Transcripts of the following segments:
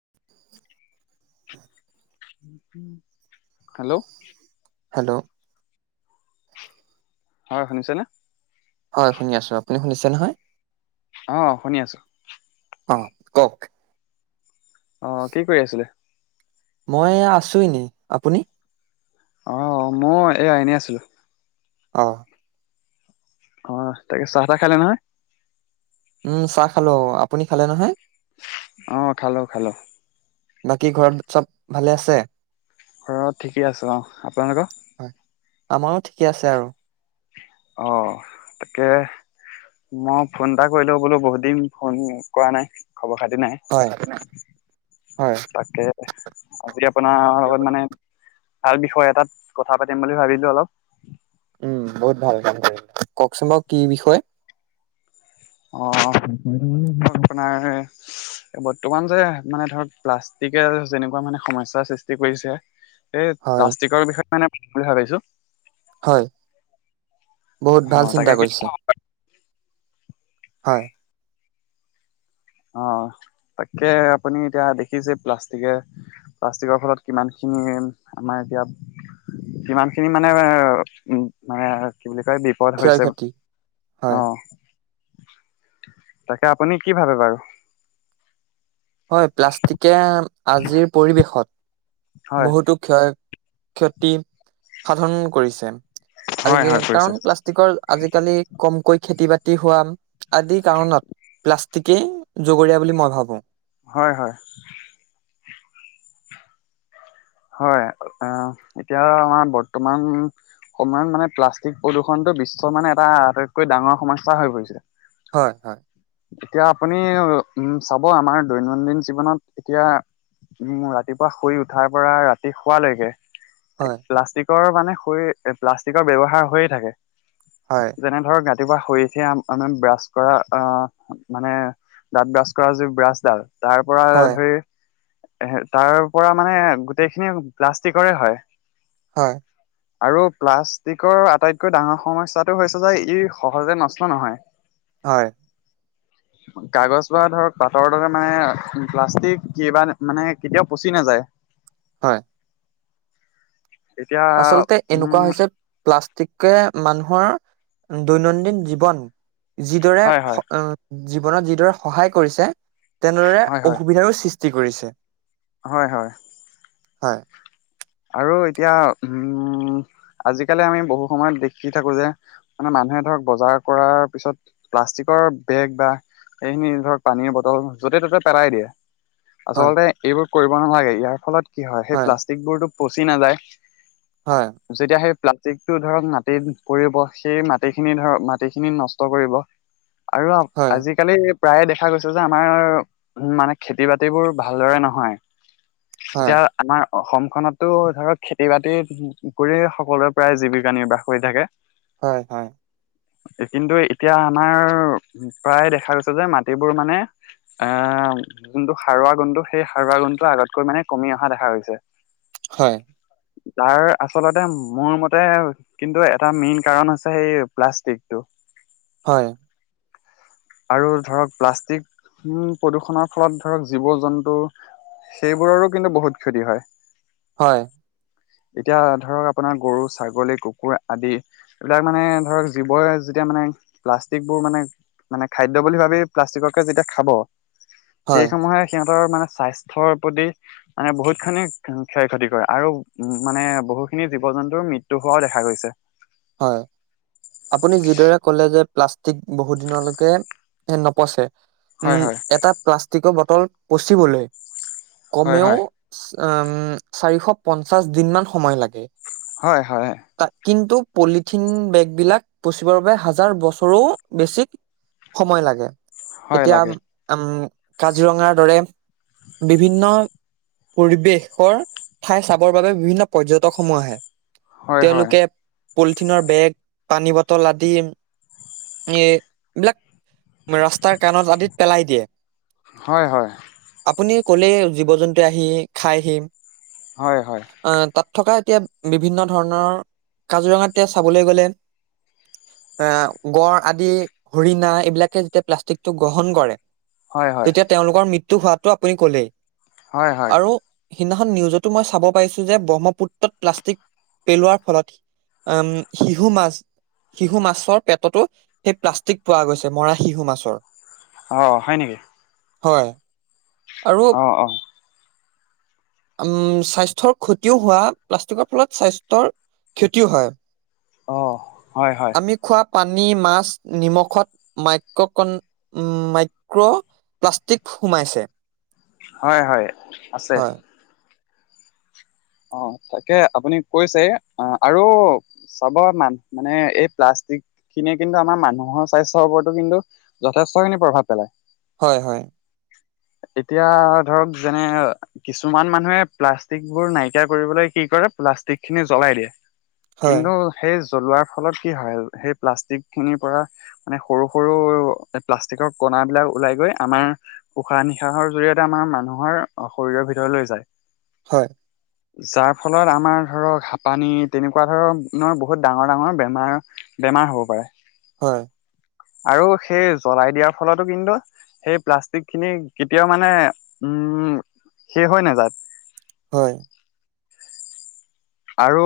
[inaudible] Hello hello হয় শুনিছেনে? হয় শুনি আছো আপুনি শুনিছে নহয়? অ', শুনি আছোঁ। অ' কওক অ কি কৰি আছিলে? মই আছো এনেই, আপুনি? অ মই এয়া এনেই আছিলো। অঁ। অ', তাকে চাহ তাহ খালে নহয়। উম চাহ খালো আপুনি খালে নহয়? অ খালো খালো। বাকী ঘৰত চব ভালে আছে? অ ঠিকে আছে অ, আপোনালোকৰ? হয় আমাৰো ঠিকে আছে আৰু। অ', তাকে। মই ফোন এটা কৰিলো বোলো বহুত দিন ফোন কৰা নাই। খবৰ খাতি নাই। হয় হয় তাকে আজি আপোনাৰ লগত মানে ভাল বিষয় এটাত কথা পাতিম বুলি ভাবিলো অলপ। উম বহুত ভাল কাম কৰি কওকচোন বাৰু কি বিষয়। অ' আপোনাৰ বৰ্তমান যে মানে ধৰক প্লাষ্টিকে যেনেকুৱা মানে সমস্যাৰ সৃষ্টি কৰিছে। এই হয় প্লাষ্টিকৰ বিষয়ে মানে বুলি ভাবিছো। হয় বহুত অ ভাল তাকে চিন্তা কি কৰিছে। হয়। অ তাকে আপুনি এতিয়া দেখিছে প্লাষ্টিকে প্লাষ্টিকৰ ফলত কিমান আমাৰ এতিয়া কিমান খিনি মানে উম মানে কি বুলি তাই বিপদ ক্ষয় হৈছে ক্ষতি হয় অ'। তাকে আপুনি কি ভাবে বাৰু? হয়, প্লাষ্টিকে আজিৰ পৰিৱেশত হয় বহুতো ক্ষয়। ক্ষতি সাধন কৰিছে। হয় আজি হয় কৰিছে কাৰণ প্লাষ্টিকৰ আজিকালি কমকৈ খেতি বাত তি হোৱা আদি কাৰণত প্লাষ্টিকে জগৰীয়া বুলি মই ভাবো। হয়, হয়। হয়, অহ, এতিয়া আমাৰ বৰ্তমান সমান মানে প্লাষ্টিক প্ৰদূষণটো বিশ্বৰ মানে এটা আটাইতকৈ ডাঙৰ সমস্যা হৈ পৰিছে। হয়, হয়। এতিয়া আপুনি উম, চাব আমাৰ দৈনন্দিন জীৱনত এতিয়া উম, ৰাতিপুৱা শুই উঠাৰ পৰা ৰাতি শুৱালৈকে হয় প্লাষ্টিক মানে শৈ প্লাষ্টিকৰ ব্যৱহাৰ হৈয়ে থাকে হয় যেনে ধৰক ৰাতিপুৱা শুই উঠিয়ে আম ব্ৰাছ কৰা মানে দাঁত ব্ৰাছ কৰা যি ব্ৰাছডাল তাৰ পৰা হয় ধৰি এ তাৰ পৰা মানে গোটেইখিনি প্লাষ্টিকৰে হয়। হয়। আৰু প্লাষ্টিকৰ আটাইতকৈ ডাঙৰ সমস্যাটো হৈছে যে ই সহজে নষ্ট নহয়। হয়। [inaudible] কাগজ বা ধৰক পাতৰ দৰে মানে প্লাষ্টিক কিবা মানে কেতিয়াও পচি নাযায়। হয়। এতিয়া আচলতে এনেকুৱা উম হৈছে প্লাষ্টিকে মানুহৰ দৈনন্দিন জীৱন যিদৰে হয় হয় হ অঁ জীৱনত যিদৰে সহায় কৰিছে তেনেদৰে হয় হয় অসুবিধাৰো সৃষ্টি কৰিছে। হয় হয়। হয়। আৰু এতিয়া উম আজিকালি আমি বহু সময়ত দেখি থাকো যে, মানে মা মানুহে ধৰক বজাৰ কৰাৰ পিছত প্লাষ্টিকৰ বেগ বা সেইখিনি ধৰক পানীৰ বটল যতে ত'তে পেলায় দিয়ে। হয় আচলতে এইবোৰ কৰিব নালাগে, ইয়াৰ ফলত কি হয় সেই প্লাষ্টিক বোৰতো পচি নাযায়। হয় যেতিয়া সেই প্লা ষ্টিকটো ধৰক মাটিত পৰিব, সেই মাটিখিনি ধৰক মাটিখিনি নষ্ট কৰিব। আৰু হয় আজিকালি প্ৰায়ে দেখা গৈছে যে আমাৰ মানে খেতি বাতিবোৰ ভালদৰে নহয়। হয় এতিয়া আমাৰ অসমখনত টো ধৰক খেতি বাতি কৰি সকলোৱোৰে প্ৰায় জীৱিকা নিৰ্বাহ কৰি থাকে। হয় হয়। কিন্তু এতিয়া আমাৰ প্ৰায় দেখা গৈছে যে মাটিবোৰ মানে আহ যোনটো সাৰুৱা গুণটো সেই সাৰুৱা গুণটো আগতকৈ মানে কমি অহা দেখা গৈছে। হয়। তাৰ আচলতে মোৰ মতে কিন্তু এটা মেইন কাৰণ হৈছে সেই প্লাষ্টিকটো। হয়। আৰু ধৰক প্লাষ্টিক প্ৰদূষণৰ ফলত ধৰক জীৱ জন্তু সেইবোৰৰো কিন্তু বহুত ক্ষতি হয়। হয়। এতিয়া ধৰক আপোনাৰ গৰু, ছাগলী, কুকুৰ আদি, এইবিলাক মানে ধৰ জীৱই এতিয়া মানে, প্লাষ্টিকবোৰ মানে মানে খাদ্য বুলি ভাবি প্লাষ্টিককে যেতিয়া খাব, হয় সেই সময়ে সিহ [unintelligible] মানে স্বাস্থ্যৰ প্ৰতি, মানে বহুতখিনি ক্ষয় ক্ষতি কৰে আৰু, উম, মানে বহুত খিনি জীৱ-জন্তুৰ মৃত্যু হোৱাও দেখা গৈছে। হয়, আপুনি যিদৰে কলে যে প্লাষ্টিক বহুত দিনলৈকে, এ নপচে। হয় উম, হয় এটা প্লাষ্টিকৰ বটল পচিবলৈ, হয় কমেও হয় আম চাৰিশ পঞ্চাছ দিনমান সময় লাগে। হয়, হয়, তাত কিন্তু পলিথিন বেগবিলাক, পচিবৰ বাবে হাজাৰ বছৰো, বেছি, সময় লাগে। হয় এতিয়া উম, লাগে আম কাজিৰঙাৰ দৰে বিভিন্ন পৰিৱেশৰ, ঠাই চাবৰ বাবে বিভিন্ন পৰ্যটক সমূহ আহে। হয় হয় তেওঁলোকে পলিথিনৰ বেগ, পানী বটল আদি, এ এইবিলাক ৰাস্তাৰ কাণত আদিত পেলাই দিয়ে, হয় হয় আপুনি ক'লে জীৱ-জন্তু আহি খাইহি। হয়, হয়, আহ তাত থকা এতিয়া বিভিন্ন ধৰণৰ, কাজিৰঙাতে এতিয়া চাবলে গ'লে আহ গড় আদি হৰিণা এইবিলাকে যেতিয়া প্লাষ্টিকটো গ্ৰহণ কৰে। হয় হয় তেতিয়া তেওঁলোকৰ মৃত্যু হোৱাটো আপুনি ক'লেই। হয়, হয়, আৰু সিদিনাখন নিউজতো মই চাব পাৰিছোঁ যে, ব্ৰহ্মপুত্ৰত প্লাষ্টিক পেলোৱাৰ ফলত উম, শিহু মাছ। শিহু মাছৰ পেটতো সেই প্লাষ্টিক পোৱা গৈছে, মৰা শিহু মাছৰ। অ' হয় নেকি? হয়। আৰু অ', অ'। উম, স্বাস্থ্যৰ ক্ষতিও হোৱা প্লাষ্টিকৰ ফলত স্বাস্থ্যৰ ক্ষতিও হয়। অ হয় হয়। আমি খোৱা পানী মাছ নিমখত মাইক্ৰকন মাইক্ৰ প্লাষ্টিক সোমাইছে। হয় হয় আছে। হয়, অ তাকে আপুনি কৈছে অ আৰু চাব মান মানে এই প্লাষ্ট যিক খিনিয়ে কিন্তু আমাৰ মানুহৰ স্বাস্থ্যৰ ওপৰতো কিন্তু যথেষ্টখিনি প্ৰভাৱ পেলায়। হয়, হয়। এতিয়া ধৰক যেনে কিছুমান মানুহে প্লাষ্টিকবোৰ নাই কীয়াৰ কৰিবলৈ কি কৰে প্লাষ্টিকখিনি জ্বলাই দিয়ে। হয়, কিন্তু সেই জ্বলোৱাৰ ফলত কি হয়, হেই প্লাষ্টিক খিনিৰ পৰা মানে সৰু সৰু প্লাষ্টিকৰ ক মাবিলাক ওলাই গৈ আমাৰ উশাহ নিশাহৰ জৰিয়তে আমাৰ মানুহৰ শৰীৰৰ ভিতৰলৈ যায়। হয়। যাৰ ফলত আমাৰ ধৰক হা পানী তেনেকুৱা ধৰণৰ বহুত ডাঙৰ ডাঙৰ বেমাৰ বে মাৰ হ'ব পাৰে। হয়। আৰু সেই জ্বলাই দিয়াৰ ফলতো কিন্তু সেই প্লাষ্টিকখিনি কেতিয়াও মানে উম শেষ হয় নাযাত হয়। আৰু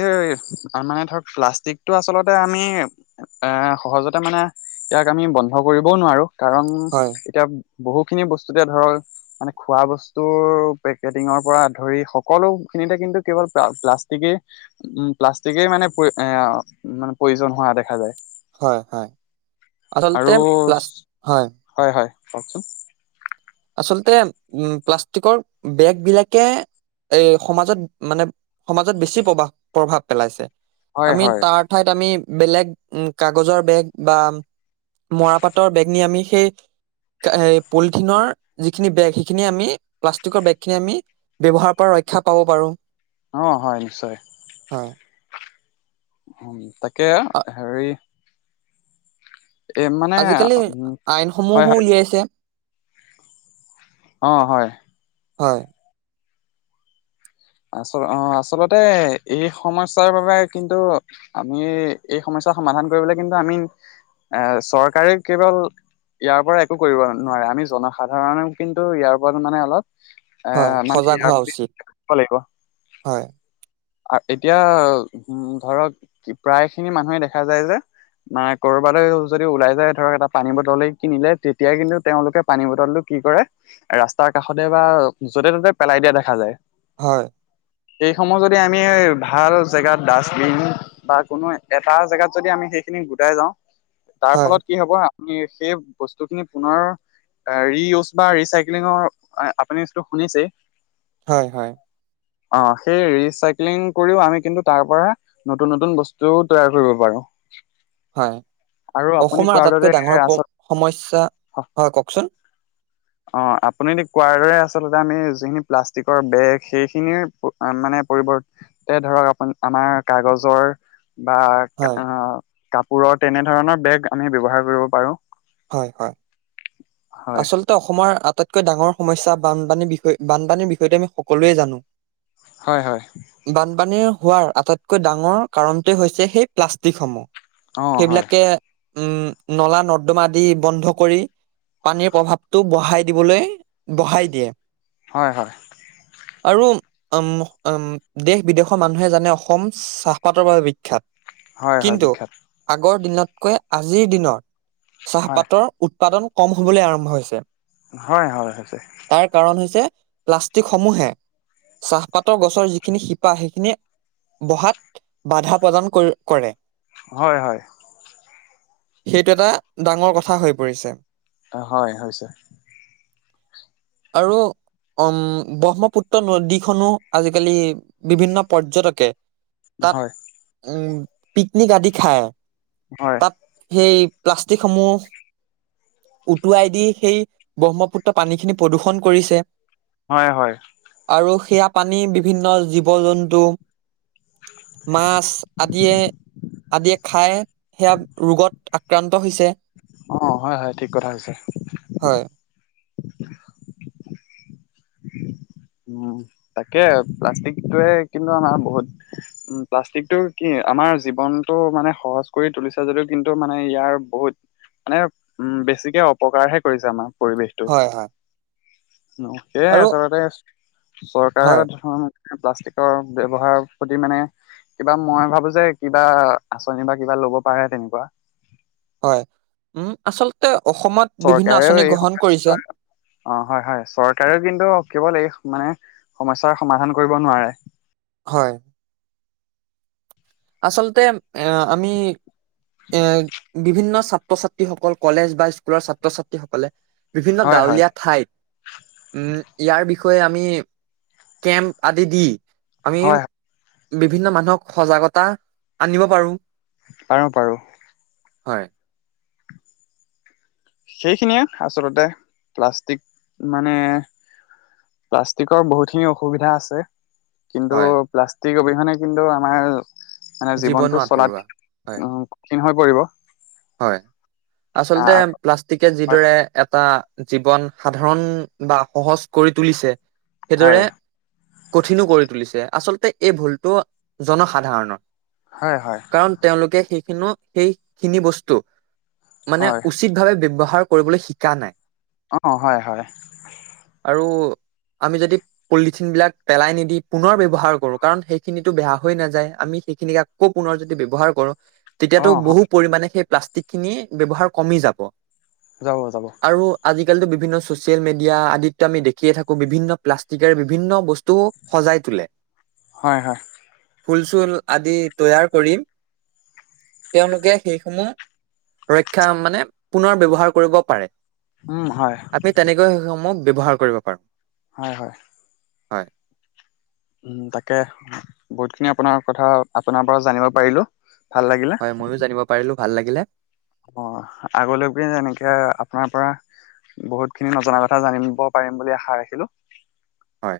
এই আমাৰ ধৰক, প্লাষ্টিকটো আচলতে আমি, এ সহজতে মানে ইয়াক আমি বন্ধ কৰিবও নোৱাৰো কাৰণ হয়, এতিয়া বহুখিনি বস্তুতে ধৰ, মানে খোৱা বস্তুৰ পেকেটিঙৰ পৰা ধৰি সকলো খিনিতে কিন্তু কেৱল প্লাষ্টিকেই উম প্লাষ্টিকেই মানে এ মানে প্ৰয়োজন হোৱা দেখা যায়। হয় হয় আচলতে পা হয়। কওঁকচোন। আচলতে উম প্লাষ্টিকৰ বেগ বিলাকে এই সমাজত মানে সমাজত বেছি প্ৰভাহ প্ৰভাৱ পেলাইছে। হয় আমি হয় তাৰ ঠাইত আমি বেলেগ উম কাগজৰ বেগ বা মৰাপাতৰ বেগ নি আমি সেই এ পলিথিনৰ যিখিনি বেগ সেইখিনি আমি প্লাষ্টিকৰ বেগ খিনি আমি ব্যৱহাৰৰ পৰা ৰক্ষা পাব পাৰো। অ হয় নিশ্চয়। হয়। হম, তাকে হেৰি এ মানে আজিকালি উম হয় আইনসমূহো হয় উলিয়াইছে। অ' হয়। হয়। আচ অ' আচলতে এই সমস্যাৰ বাবে কিন্তু আমি এই সমস মস্যা সমাধান কৰিবলে কিন্তু আমি এ চৰকাৰে কেৱল ইয়াৰ পৰা একো কৰিব নোৱাৰে। আমি জনসাধাৰণেও কিন্তু ইয়াৰ কাৰণে মানে অলপ হয় আহ, মানে সজাগ হোৱা উচিত। [unintelligible] হয়, এতিয়া উম, ধৰক প্ৰায় খিনি মানুহে দেখা যায় যে। মা কৰ'বালৈ যদি ওলাই যায়, ধৰক এটা পানী বটলে কিনিলে, তেতিয়া কিন্তু তেওঁলোকে পানী বটলটো কি কৰে, ৰাস্তাৰ কাষতে বা যতে ত'তে পেলাই দিয়া দেখা যায়। হয়। সেইসমূহ যদ যদি আমি ভাল জেগাত ডাষ্টবিন বা কোনো এটা জেগাত যদি আমি সেইখিনি গোটাই যাওঁ। তাৰ হয়, ফলত কি হব, আমি সেই বস্তু খিনি পুনৰ ৰিউজ বা ৰিচাইক্লিঙৰ আপুনি যিটো শুনিছে। হয় হয়। অ' সেই ৰি চাইক্লিং কৰিও আমি কিন্তু, তাৰ পৰা নতুন নতুন বস্তুও তৈয়াৰ কৰিব পাৰোঁ। হয় অসমৰ আটাইতকৈ ডাঙৰ দৰে আচল সমস্যা। হয়, কওকচোন। অ' আপুনি কোৱাৰ দৰে আচলতে আমি যিখিনি প্লাষ্টিকৰ বেগ সেইখিনি মানে। পৰিৱৰ্তে ধৰক আপোন আমাৰ কাগজৰ বা হয়, কাপোৰৰ তেনে ধৰণৰ বেগ আমি ব্যৱহাৰ কৰিব পাৰো। হয় হয়। হয় আচলতে অসমৰ আটাইতকৈ ডাঙৰ সমস্যা বানপানীৰ বিষয়, বানপানীৰ বিষয়টো আমি সকলোৱে জানো। হয় হয় বানপানীৰ হোৱাৰ আটাইতকৈ ডাঙৰ কাৰণটোৱেই হৈছে সেই প্লাষ্টিকসমূহ, অ হয় সেইবিলাকে উম, নলা-নৰ্দমা আদি বন্ধ কৰি পানীৰ প্ৰভাৱটো বঢ়াই দিবলৈ, বঢ়াই দিয়ে। হয়, হয়। আৰু উম, উম দেশ-বিদেশৰ মানুহে জানে অসম চাহপাতৰ বাবে বিখ্যাত। হয় হয় কিন্তু বিখ্যাত আগৰ দিনতকৈ আজিৰ দিনত হয় চাহপাতৰ উৎপাদন কম হবলৈ আৰম্ভ হৈছে। হয়-হয়, সঁচাকৈ। প্লাষ্টিক সমূহে চাহপাতৰ গছৰ যিখিনি শিপা সেইখিনি বহাত বাধা প্ৰদান কৰে। হয়-হয়। সেইটো এটা ডাঙৰ কথা হৈ পৰিছে। অ' হয় হৈছে। আৰু উম, ব্ৰহ্মপুত্ৰ নদীখনো আজিকালি বিভিন্ন পৰ্যটকে হয় তাত উম, পিকনিক আদি খায় হয় তাত সেই প্লাষ্টিকসমূহ। উটুৱাই দি সেই ব্ৰহ্মপুত্ৰ পানীখিনি প্ৰদূষণ কৰিছে। হয়-হয়। আৰু সেয়া পানী বিভিন্ন জীৱ-জন্তু। মাছ আদিয়ে আদিয়ে খাই সেয়া ৰোগত আক্ৰান্ত হৈছে। অ' হয়-হয় ঠিক কথা হৈছে। হয় উ, তাকে প্লাষ্টিকটোৱে কিন্তু আমাৰ বহুত উ প্লাষ্টিকটো কি। আমাৰ জীৱনতটো মানে সহজ কৰি তুলিছে যদিও কিন্তু মানে ইয়াৰ বহুত মানে উম, বেছিকে অপকাৰহে কৰিছে আমাৰ। হয়-হয়। এ আছলতে হয় চৰকাৰে প্লাষ্টিকৰ ব্যৱহাৰৰ প্ৰতি মানে কিবা মই ভাবো যে কিবা আচনি বা কিবা ল'ব পাৰে তেনেকুৱা। হয় উম, আচলতে অসমত বিভিন্ন চৰকাৰেও আঁচনি এই গ্ৰহণ কৰিছে সমস্যা অ, হয়-হয় চৰকাৰেও কিন্তু কেৱল এই মানে সমস্যাৰ সমাধান কৰিব নোৱাৰে। হয়। আচলতে এ আমি এ বিভিন্ন ছাত ছাত্ৰ- ছাত্ৰীসকল কলেজ বা স্কুলৰ ছাত্ৰ- ছাত্ৰীসকলে বিভিন্ন হয় হয় গাঁৱলীয়া ঠাইত উম, ইয়াৰ বিষয়ে কৈ আমি কেম্প আদি দি আমি হয় হয় বিভিন্ন মানুহক সজাগতা আনিব পাৰো। পাৰো-পাৰো। হয়। সেইখিনিয়ে আচলতে প্লাষ্টিক মানে। প্লাষ্টিকৰ বহুতখিনি অসুবিধা আছে। কিন্তু হয় প্লাষ্টিক অবিহনে কিন্তু আমাৰ মানে জীৱনো জীৱনটো আধৰুৱা চলাত হয় উম, কঠিন হৈ পৰিব। হয় আচলতে প্লাষ্টিকে যিদ এটা এটা জীৱন সাধাৰণ বা সহজ কৰি তুলিছে। সেইদৰে হয় কঠিনো কৰি তুলিছে আচলতে এই ভুলটো জনসাধাৰণৰ। হয় হয় কাৰণ তেওঁলোকে সেইখিনো সেইখিনি বস্তু মানে হয় উচিত ভাৱে ব্যৱহাৰ কৰিবলৈ শিকা নাই। অ, হয় - হয়। আৰু আমি যদি পলিথিন বিলাক পেলাই নিদি পুনৰ ব্যৱহাৰ কৰো কাৰণ সেইখিনিতো বেয়া হৈ নাযায়। আমি সেইখিনিক আকৌ পুনৰ যদি ব্যৱহাৰ কৰো অ তেতিয়াতো বহু পৰিমণে সেই প্লাষ্টিক খিনি ব্যৱহাৰ কমি যাব। যাব, যাব। আজিকালি বিভিন্ন চচিয়েল মিডিয়া আদিততো আমি দেখিয়ে থাকো বিভিন্ন প্লাষ্টিকৰ বিভিন্ন বস্তু সজাই শুলে। হয়, হয়। ফুল চুল আদি তৈয়াৰ কৰি তেওঁলোকে সেইসমুহ ৰক্ষা মানে পুনৰ ব্যৱহাৰ কৰিব পাৰে। উম হয় আমি তেনেকৈ সেইসমূহ ব্যৱহাৰ কৰিব পাৰো। হয়, হয়। হয়। উ তাকে বহুত খিনি আপোনাৰ কথা আপোনাৰ পৰা জানিব পাৰিলো ভাল লাগিলে হয় ময়ো জানিব পাৰিলো ভাল লাগিলে। অ' আগলৈকো যে এনেকে আপোনাৰ পৰা বহুত খিনি নজনা কথা জানিব পাৰিম বুলি আশা ৰাখিলোঁ হয়।